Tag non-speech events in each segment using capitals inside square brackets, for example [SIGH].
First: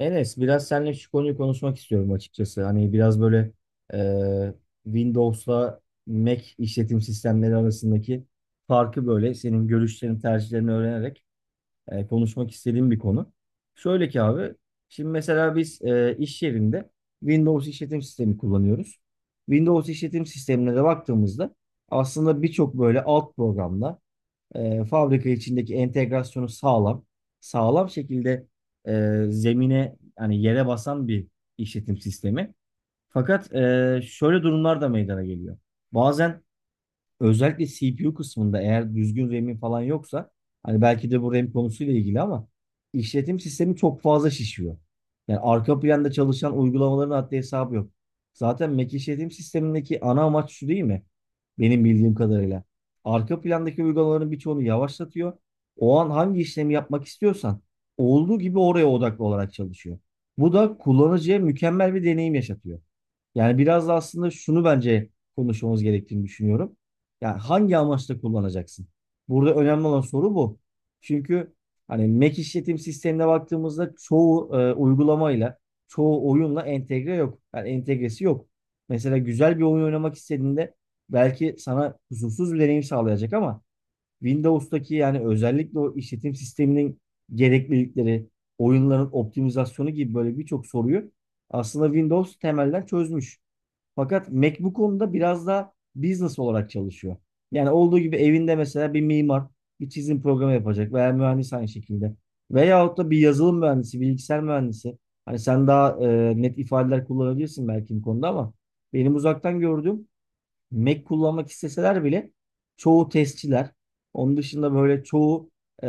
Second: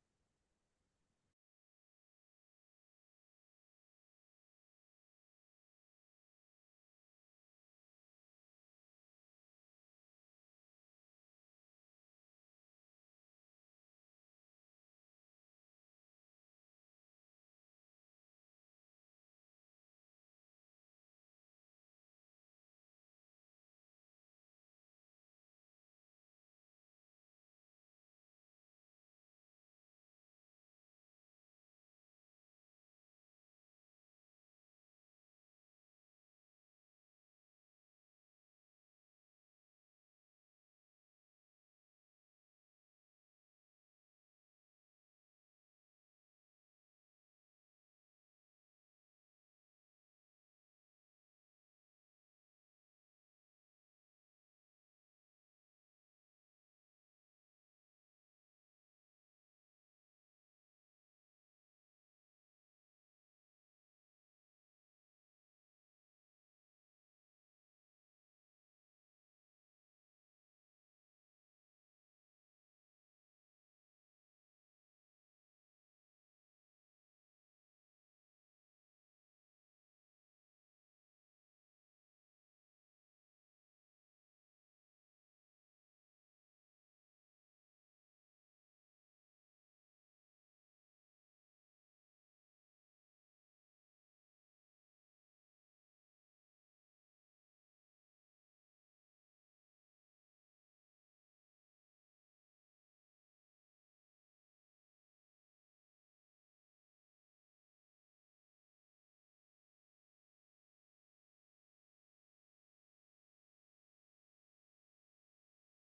Enes, biraz seninle şu konuyu konuşmak istiyorum açıkçası. Hani biraz böyle e, Windows'la Mac işletim sistemleri arasındaki farkı böyle senin görüşlerini, tercihlerini öğrenerek konuşmak istediğim bir konu. Şöyle ki abi, şimdi mesela biz iş yerinde Windows işletim sistemi kullanıyoruz. Windows işletim sistemine de baktığımızda aslında birçok böyle alt programla fabrika içindeki entegrasyonu sağlam şekilde zemine yani yere basan bir işletim sistemi. Fakat şöyle durumlar da meydana geliyor. Bazen özellikle CPU kısmında eğer düzgün RAM'in falan yoksa hani belki de bu RAM konusuyla ilgili ama işletim sistemi çok fazla şişiyor. Yani arka planda çalışan uygulamaların haddi hesabı yok. Zaten Mac işletim sistemindeki ana amaç şu değil mi? Benim bildiğim kadarıyla. Arka plandaki uygulamaların birçoğunu yavaşlatıyor. O an hangi işlemi yapmak istiyorsan olduğu gibi oraya odaklı olarak çalışıyor. Bu da kullanıcıya mükemmel bir deneyim yaşatıyor. Yani biraz da aslında şunu bence konuşmamız gerektiğini düşünüyorum. Yani hangi amaçla kullanacaksın? Burada önemli olan soru bu. Çünkü hani Mac işletim sistemine baktığımızda çoğu uygulamayla, çoğu oyunla entegre yok. Yani entegresi yok. Mesela güzel bir oyun oynamak istediğinde belki sana kusursuz bir deneyim sağlayacak ama Windows'taki yani özellikle o işletim sisteminin gereklilikleri, oyunların optimizasyonu gibi böyle birçok soruyu aslında Windows temelden çözmüş. Fakat Mac bu konuda biraz da business olarak çalışıyor. Yani olduğu gibi evinde mesela bir mimar bir çizim programı yapacak veya mühendis aynı şekilde. Veyahut da bir yazılım mühendisi, bilgisayar mühendisi. Hani sen daha net ifadeler kullanabilirsin belki bu konuda ama benim uzaktan gördüğüm Mac kullanmak isteseler bile çoğu testçiler, onun dışında böyle çoğu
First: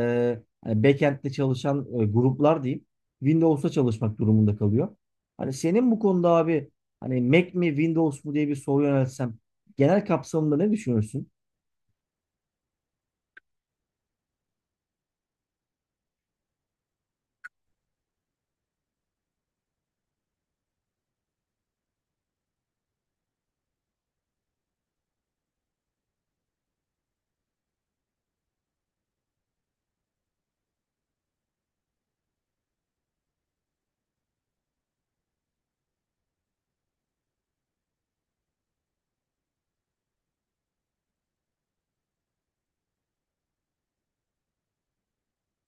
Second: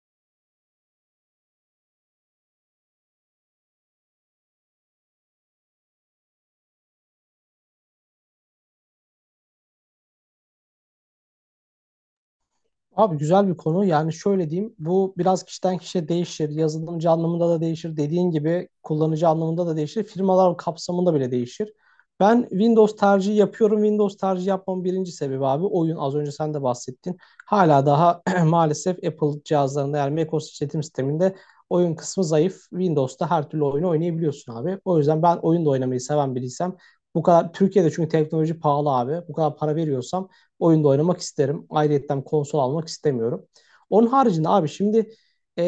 hani backend'de çalışan gruplar diyeyim, Windows'ta çalışmak durumunda kalıyor. Hani senin bu konuda abi hani Mac mi Windows mu diye bir soru yöneltsem genel kapsamında ne düşünürsün? Abi güzel bir konu. Yani şöyle diyeyim. Bu biraz kişiden kişiye değişir. Yazılımcı anlamında da değişir. Dediğin gibi kullanıcı anlamında da değişir. Firmalar kapsamında bile değişir. Ben Windows tercihi yapıyorum. Windows tercihi yapmamın birinci sebebi abi oyun. Az önce sen de bahsettin. Hala daha [CLEARS THROAT] maalesef Apple cihazlarında yani macOS işletim sisteminde oyun kısmı zayıf. Windows'ta her türlü oyunu oynayabiliyorsun abi. O yüzden ben oyun da oynamayı seven biriysem bu kadar Türkiye'de çünkü teknoloji pahalı abi. Bu kadar para veriyorsam oyunda oynamak isterim. Ayrıyetten konsol almak istemiyorum. Onun haricinde abi şimdi e,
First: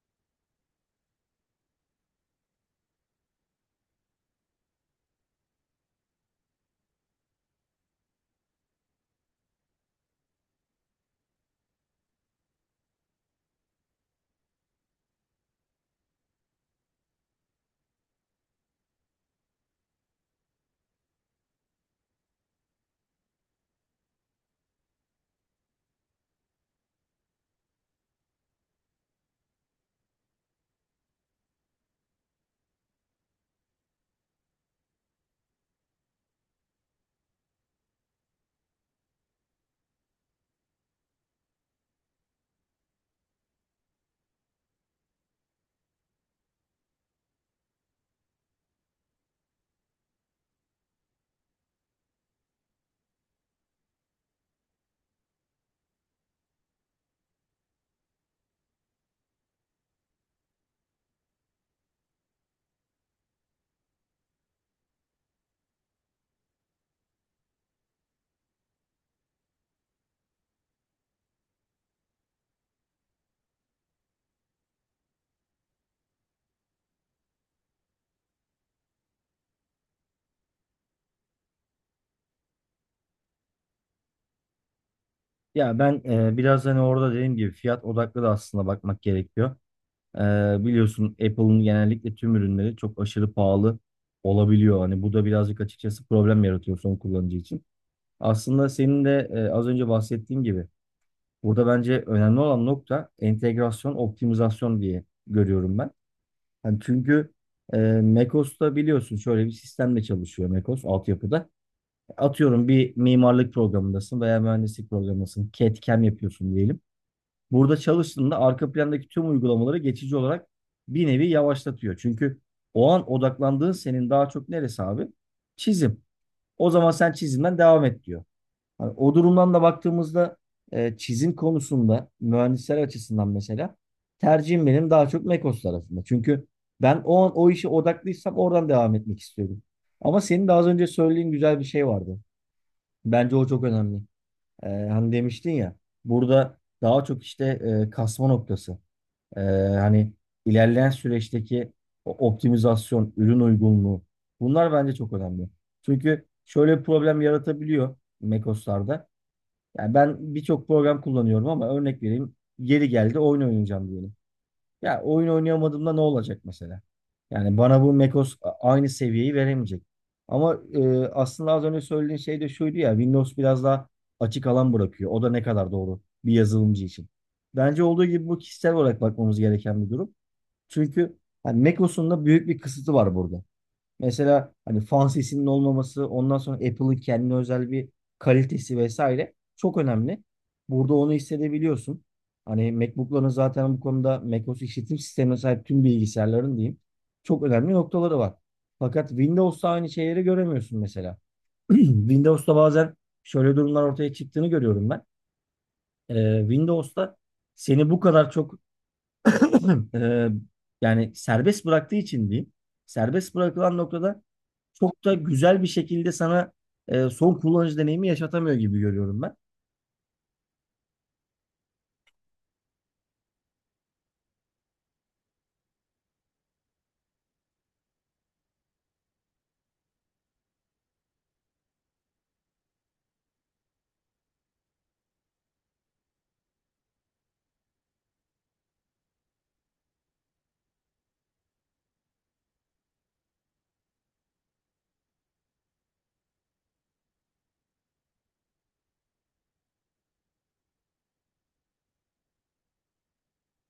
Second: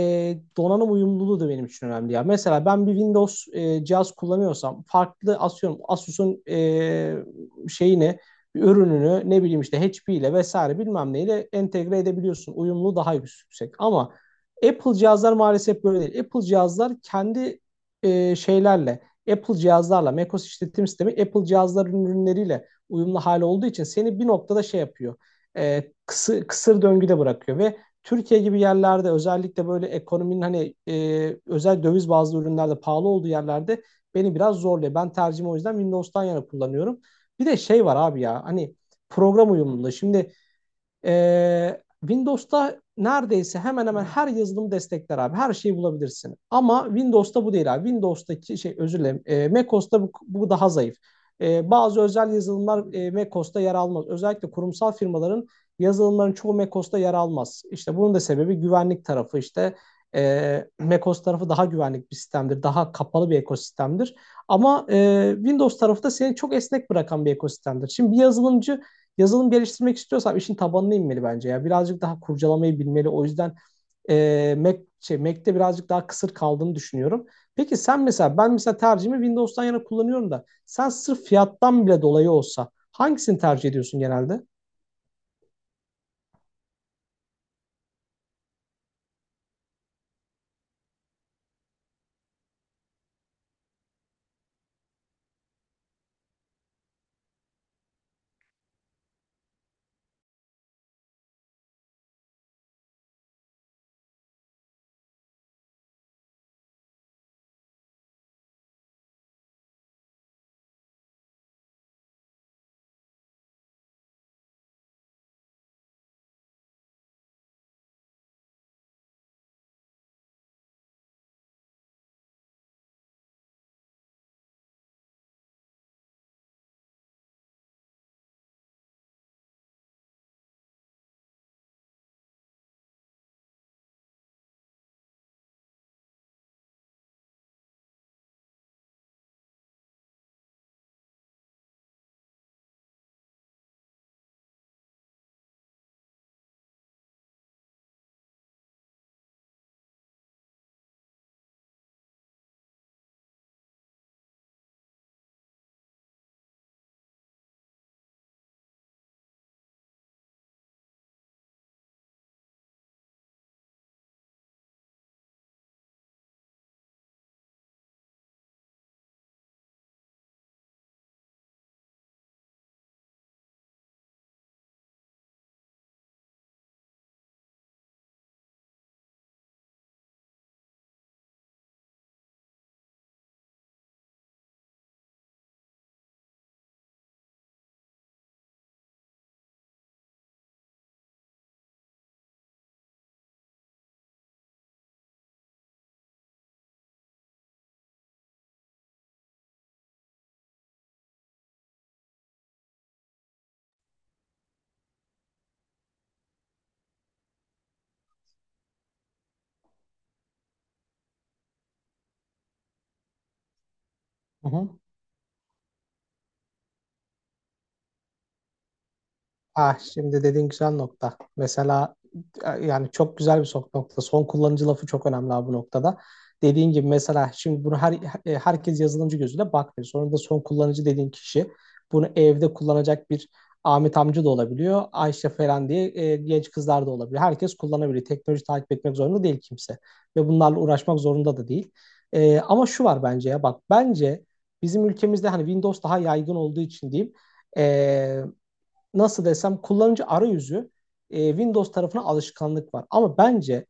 donanım uyumluluğu da benim için önemli ya. Mesela ben bir Windows cihaz kullanıyorsam farklı asıyorum Asus'un şeyini bir ürününü ne bileyim işte HP ile vesaire bilmem neyle entegre edebiliyorsun. Uyumluluğu daha yüksek ama Apple cihazlar maalesef böyle değil. Apple cihazlar kendi şeylerle Apple cihazlarla macOS işletim sistemi Apple cihazların ürünleriyle uyumlu hali olduğu için seni bir noktada şey yapıyor. Kısır döngüde bırakıyor ve Türkiye gibi yerlerde özellikle böyle ekonominin hani özel döviz bazlı ürünlerde pahalı olduğu yerlerde beni biraz zorluyor. Ben tercihimi o yüzden Windows'tan yana kullanıyorum. Bir de şey var abi ya hani program uyumluluğu. Şimdi Windows'ta neredeyse hemen hemen her yazılım destekler abi. Her şeyi bulabilirsin. Ama Windows'ta bu değil abi. Windows'taki şey özür dilerim. macOS'ta bu daha zayıf. Bazı özel yazılımlar macOS'ta yer almaz. Özellikle kurumsal firmaların yazılımların çoğu macOS'ta yer almaz. İşte bunun da sebebi güvenlik tarafı işte. macOS tarafı daha güvenlik bir sistemdir. Daha kapalı bir ekosistemdir. Ama Windows tarafı da seni çok esnek bırakan bir ekosistemdir. Şimdi bir yazılımcı yazılım geliştirmek istiyorsam işin tabanına inmeli bence ya. Birazcık daha kurcalamayı bilmeli. O yüzden Mac'te birazcık daha kısır kaldığını düşünüyorum. Peki sen mesela ben mesela tercihimi Windows'tan yana kullanıyorum da sen sırf fiyattan bile dolayı olsa hangisini tercih ediyorsun genelde? Ya ben biraz hani orada dediğim gibi fiyat odaklı da aslında bakmak gerekiyor. E, biliyorsun Apple'ın genellikle tüm ürünleri çok aşırı pahalı olabiliyor. Hani bu da birazcık açıkçası problem yaratıyor son kullanıcı için. Aslında senin de az önce bahsettiğin gibi burada bence önemli olan nokta entegrasyon, optimizasyon diye görüyorum ben. Hani çünkü Mekos'ta biliyorsun şöyle bir sistemle çalışıyor Mekos altyapıda. Atıyorum bir mimarlık programındasın veya mühendislik programındasın. CAD/CAM yapıyorsun diyelim. Burada çalıştığında arka plandaki tüm uygulamaları geçici olarak bir nevi yavaşlatıyor. Çünkü o an odaklandığın senin daha çok neresi abi? Çizim. O zaman sen çizimden devam et diyor. Hani o durumdan da baktığımızda çizim konusunda mühendisler açısından mesela tercihim benim daha çok Mekos tarafında. Çünkü ben o an o işe odaklıysam oradan devam etmek istiyorum. Ama senin de az önce söylediğin güzel bir şey vardı. Bence o çok önemli. Hani demiştin ya burada daha çok işte kasma noktası. E, hani ilerleyen süreçteki o optimizasyon, ürün uygunluğu bunlar bence çok önemli. Çünkü şöyle bir problem yaratabiliyor Mekos'larda. Yani ben birçok program kullanıyorum ama örnek vereyim. Yeri geldi oyun oynayacağım diyelim. Ya oyun oynayamadığımda ne olacak mesela? Yani bana bu macOS aynı seviyeyi veremeyecek. Ama aslında az önce söylediğin şey de şuydu ya Windows biraz daha açık alan bırakıyor. O da ne kadar doğru bir yazılımcı için. Bence olduğu gibi bu kişisel olarak bakmamız gereken bir durum. Çünkü hani macOS'un da büyük bir kısıtı var burada. Mesela hani fan sesinin olmaması, ondan sonra Apple'ın kendine özel bir kalitesi vesaire çok önemli. Burada onu hissedebiliyorsun. Hani MacBook'ların zaten bu konuda macOS işletim sistemine sahip tüm bilgisayarların diyeyim çok önemli noktaları var. Fakat Windows'ta aynı şeyleri göremiyorsun mesela. [CLEARS THROAT] Windows'ta bazen şöyle durumlar ortaya çıktığını görüyorum ben. Windows'ta seni bu kadar çok [CLEARS THROAT] Ee, yani serbest bıraktığı için diyeyim. Serbest bırakılan noktada Hı hı. çok da güzel bir şekilde sana son kullanıcı deneyimi yaşatamıyor gibi görüyorum ben. Ah şimdi dediğin güzel nokta. Mesela yani çok güzel bir sok nokta. Son kullanıcı lafı çok önemli abi bu noktada. Dediğin gibi mesela şimdi bunu herkes yazılımcı gözüyle bakmıyor. Sonra da son kullanıcı dediğin kişi bunu evde kullanacak bir Ahmet amca da olabiliyor. Ayşe falan diye genç kızlar da olabiliyor. Herkes kullanabiliyor. Teknoloji takip etmek zorunda değil kimse. Ve bunlarla uğraşmak zorunda da değil. Ama şu var bence ya bak bence bizim ülkemizde hani Windows daha yaygın olduğu için diyeyim. E, Nasıl desem kullanıcı arayüzü Windows tarafına alışkanlık var. Ama bence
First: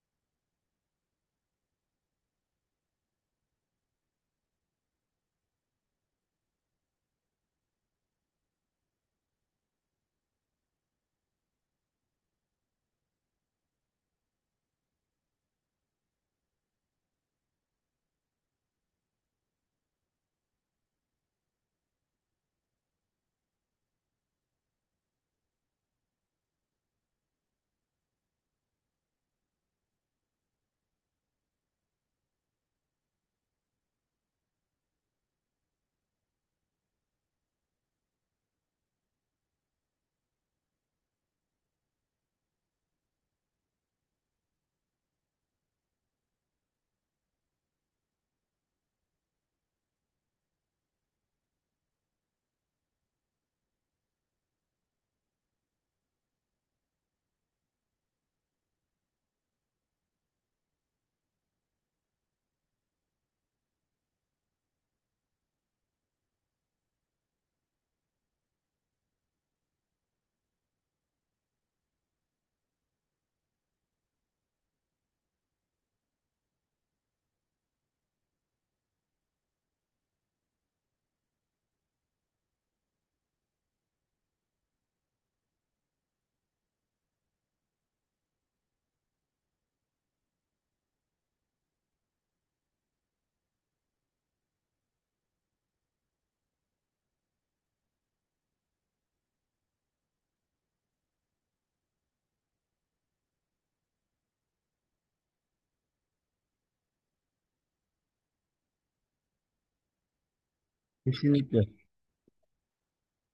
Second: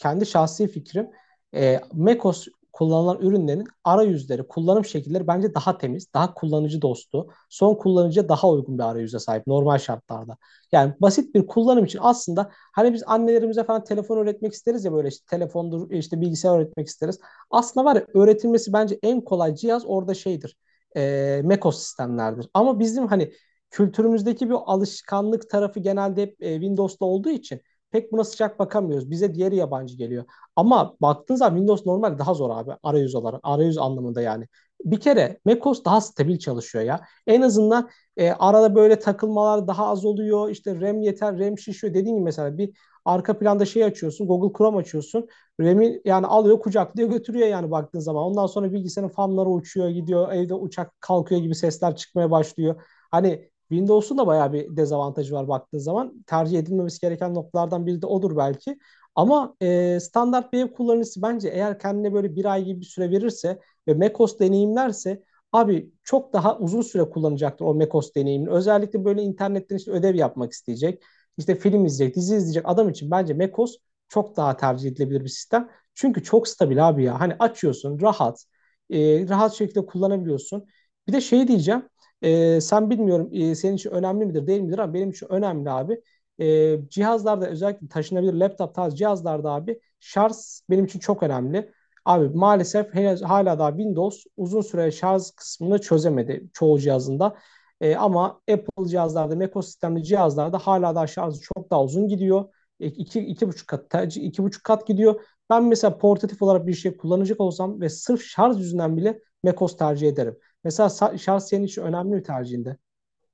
kendi şahsi fikrim macOS kullanılan ürünlerin arayüzleri, kullanım şekilleri bence daha temiz, daha kullanıcı dostu, son kullanıcıya daha uygun bir arayüze sahip normal şartlarda. Yani basit bir kullanım için aslında hani biz annelerimize falan telefon öğretmek isteriz ya böyle işte telefondur, işte bilgisayar öğretmek isteriz. Aslında var ya öğretilmesi bence en kolay cihaz orada şeydir. macOS sistemlerdir. Ama bizim hani kültürümüzdeki bir alışkanlık tarafı genelde hep Windows'ta olduğu için pek buna sıcak bakamıyoruz. Bize diğeri yabancı geliyor. Ama baktığın zaman Windows normal daha zor abi arayüz olarak, arayüz anlamında yani. Bir kere macOS daha stabil çalışıyor ya. En azından arada böyle takılmalar daha az oluyor. İşte RAM yeter, RAM şişiyor. Dediğim gibi mesela bir arka planda şey açıyorsun, Google Chrome açıyorsun. RAM'i yani alıyor, kucaklıyor, götürüyor yani baktığın zaman. Ondan sonra bilgisayarın fanları uçuyor, gidiyor. Evde uçak kalkıyor gibi sesler çıkmaya başlıyor. Hani Windows'un da bayağı bir dezavantajı var baktığın zaman. Tercih edilmemesi gereken noktalardan biri de odur belki. Ama standart bir ev kullanıcısı bence eğer kendine böyle bir ay gibi bir süre verirse ve macOS deneyimlerse abi çok daha uzun süre kullanacaktır o macOS deneyimini. Özellikle böyle internetten işte ödev yapmak isteyecek, işte film izleyecek, dizi izleyecek adam için bence macOS çok daha tercih edilebilir bir sistem. Çünkü çok stabil abi ya. Hani açıyorsun rahat, rahat şekilde kullanabiliyorsun. Bir de şey diyeceğim. Sen bilmiyorum senin için önemli midir değil midir ama benim için önemli abi. Cihazlarda özellikle taşınabilir laptop tarzı cihazlarda abi şarj benim için çok önemli. Abi maalesef henüz hala daha Windows uzun süre şarj kısmını çözemedi çoğu cihazında. Ama Apple cihazlarda, macOS sistemli cihazlarda hala daha şarjı çok daha uzun gidiyor. İki buçuk kat, iki buçuk kat gidiyor. Ben mesela portatif olarak bir şey kullanacak olsam ve sırf şarj yüzünden bile macOS tercih ederim. Mesela şans senin Kesinlikle. için önemli bir tercihinde.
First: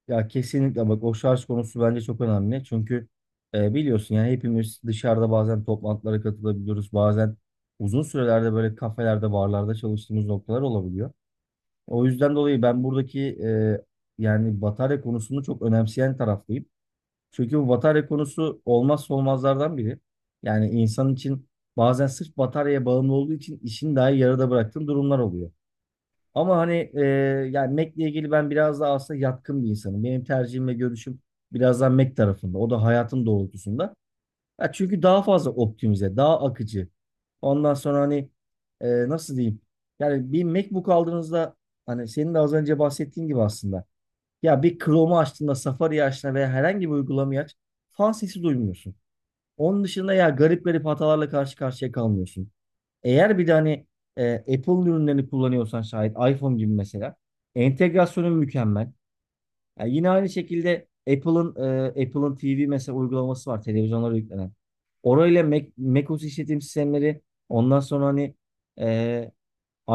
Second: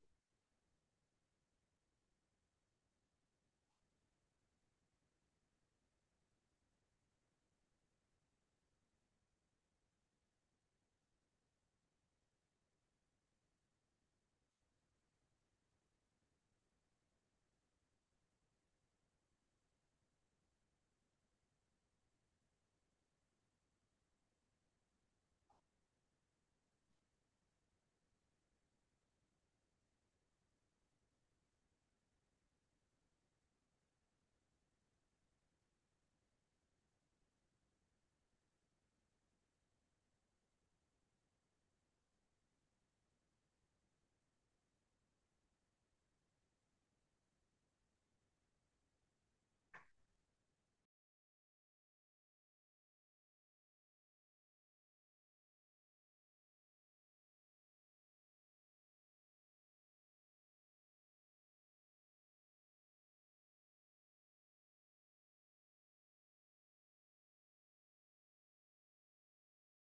Ya kesinlikle bak o şarj konusu bence çok önemli. Çünkü biliyorsun yani hepimiz dışarıda bazen toplantılara katılabiliyoruz. Bazen uzun sürelerde böyle kafelerde, barlarda çalıştığımız noktalar olabiliyor. O yüzden dolayı ben buradaki yani batarya konusunu çok önemseyen taraftayım. Çünkü bu batarya konusu olmazsa olmazlardan biri. Yani insan için bazen sırf bataryaya bağımlı olduğu için işini dahi yarıda bıraktığın durumlar oluyor. Ama hani yani Mac'le ilgili ben biraz daha aslında yatkın bir insanım. Benim tercihim ve görüşüm biraz daha Mac tarafında. O da hayatın doğrultusunda. Ya çünkü daha fazla optimize, daha akıcı. Ondan sonra hani nasıl diyeyim? Yani bir MacBook aldığınızda hani senin de az önce bahsettiğin gibi aslında. Ya bir Chrome'u açtığında, Safari'yi açtığında veya herhangi bir uygulamayı aç, fan sesi duymuyorsun. Onun dışında ya garip garip hatalarla karşı karşıya kalmıyorsun. Eğer bir de hani Apple ürünlerini kullanıyorsan şayet iPhone gibi mesela entegrasyonu mükemmel. Yani yine aynı şekilde Apple'ın TV mesela uygulaması var televizyonlara yüklenen. Orayla Mac, macOS işletim sistemleri ondan sonra hani e,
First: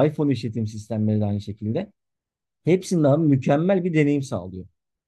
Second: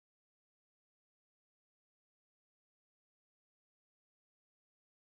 iPhone işletim sistemleri de aynı şekilde. Hepsinde abi mükemmel bir deneyim sağlıyor.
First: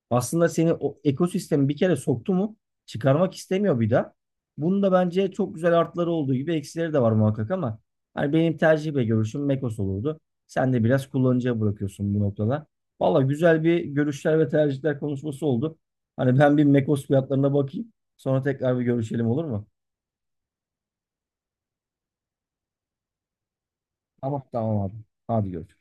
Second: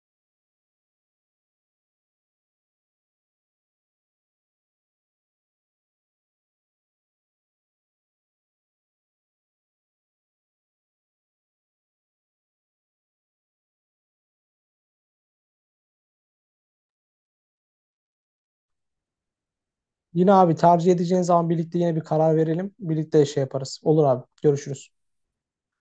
Aslında seni o ekosistemi bir kere soktu mu çıkarmak istemiyor bir daha. Bunun da bence çok güzel artları olduğu gibi eksileri de var muhakkak ama hani benim tercih ve görüşüm Mekos olurdu. Sen de biraz kullanıcıya bırakıyorsun bu noktada. Valla güzel bir görüşler ve tercihler konuşması oldu. Hani ben bir Mekos fiyatlarına bakayım. Sonra tekrar bir görüşelim olur mu? Yine abi tercih edeceğin zaman birlikte yine bir karar verelim. Birlikte şey yaparız. Olur abi. Tamam tamam Görüşürüz. abi. Hadi görüşürüz.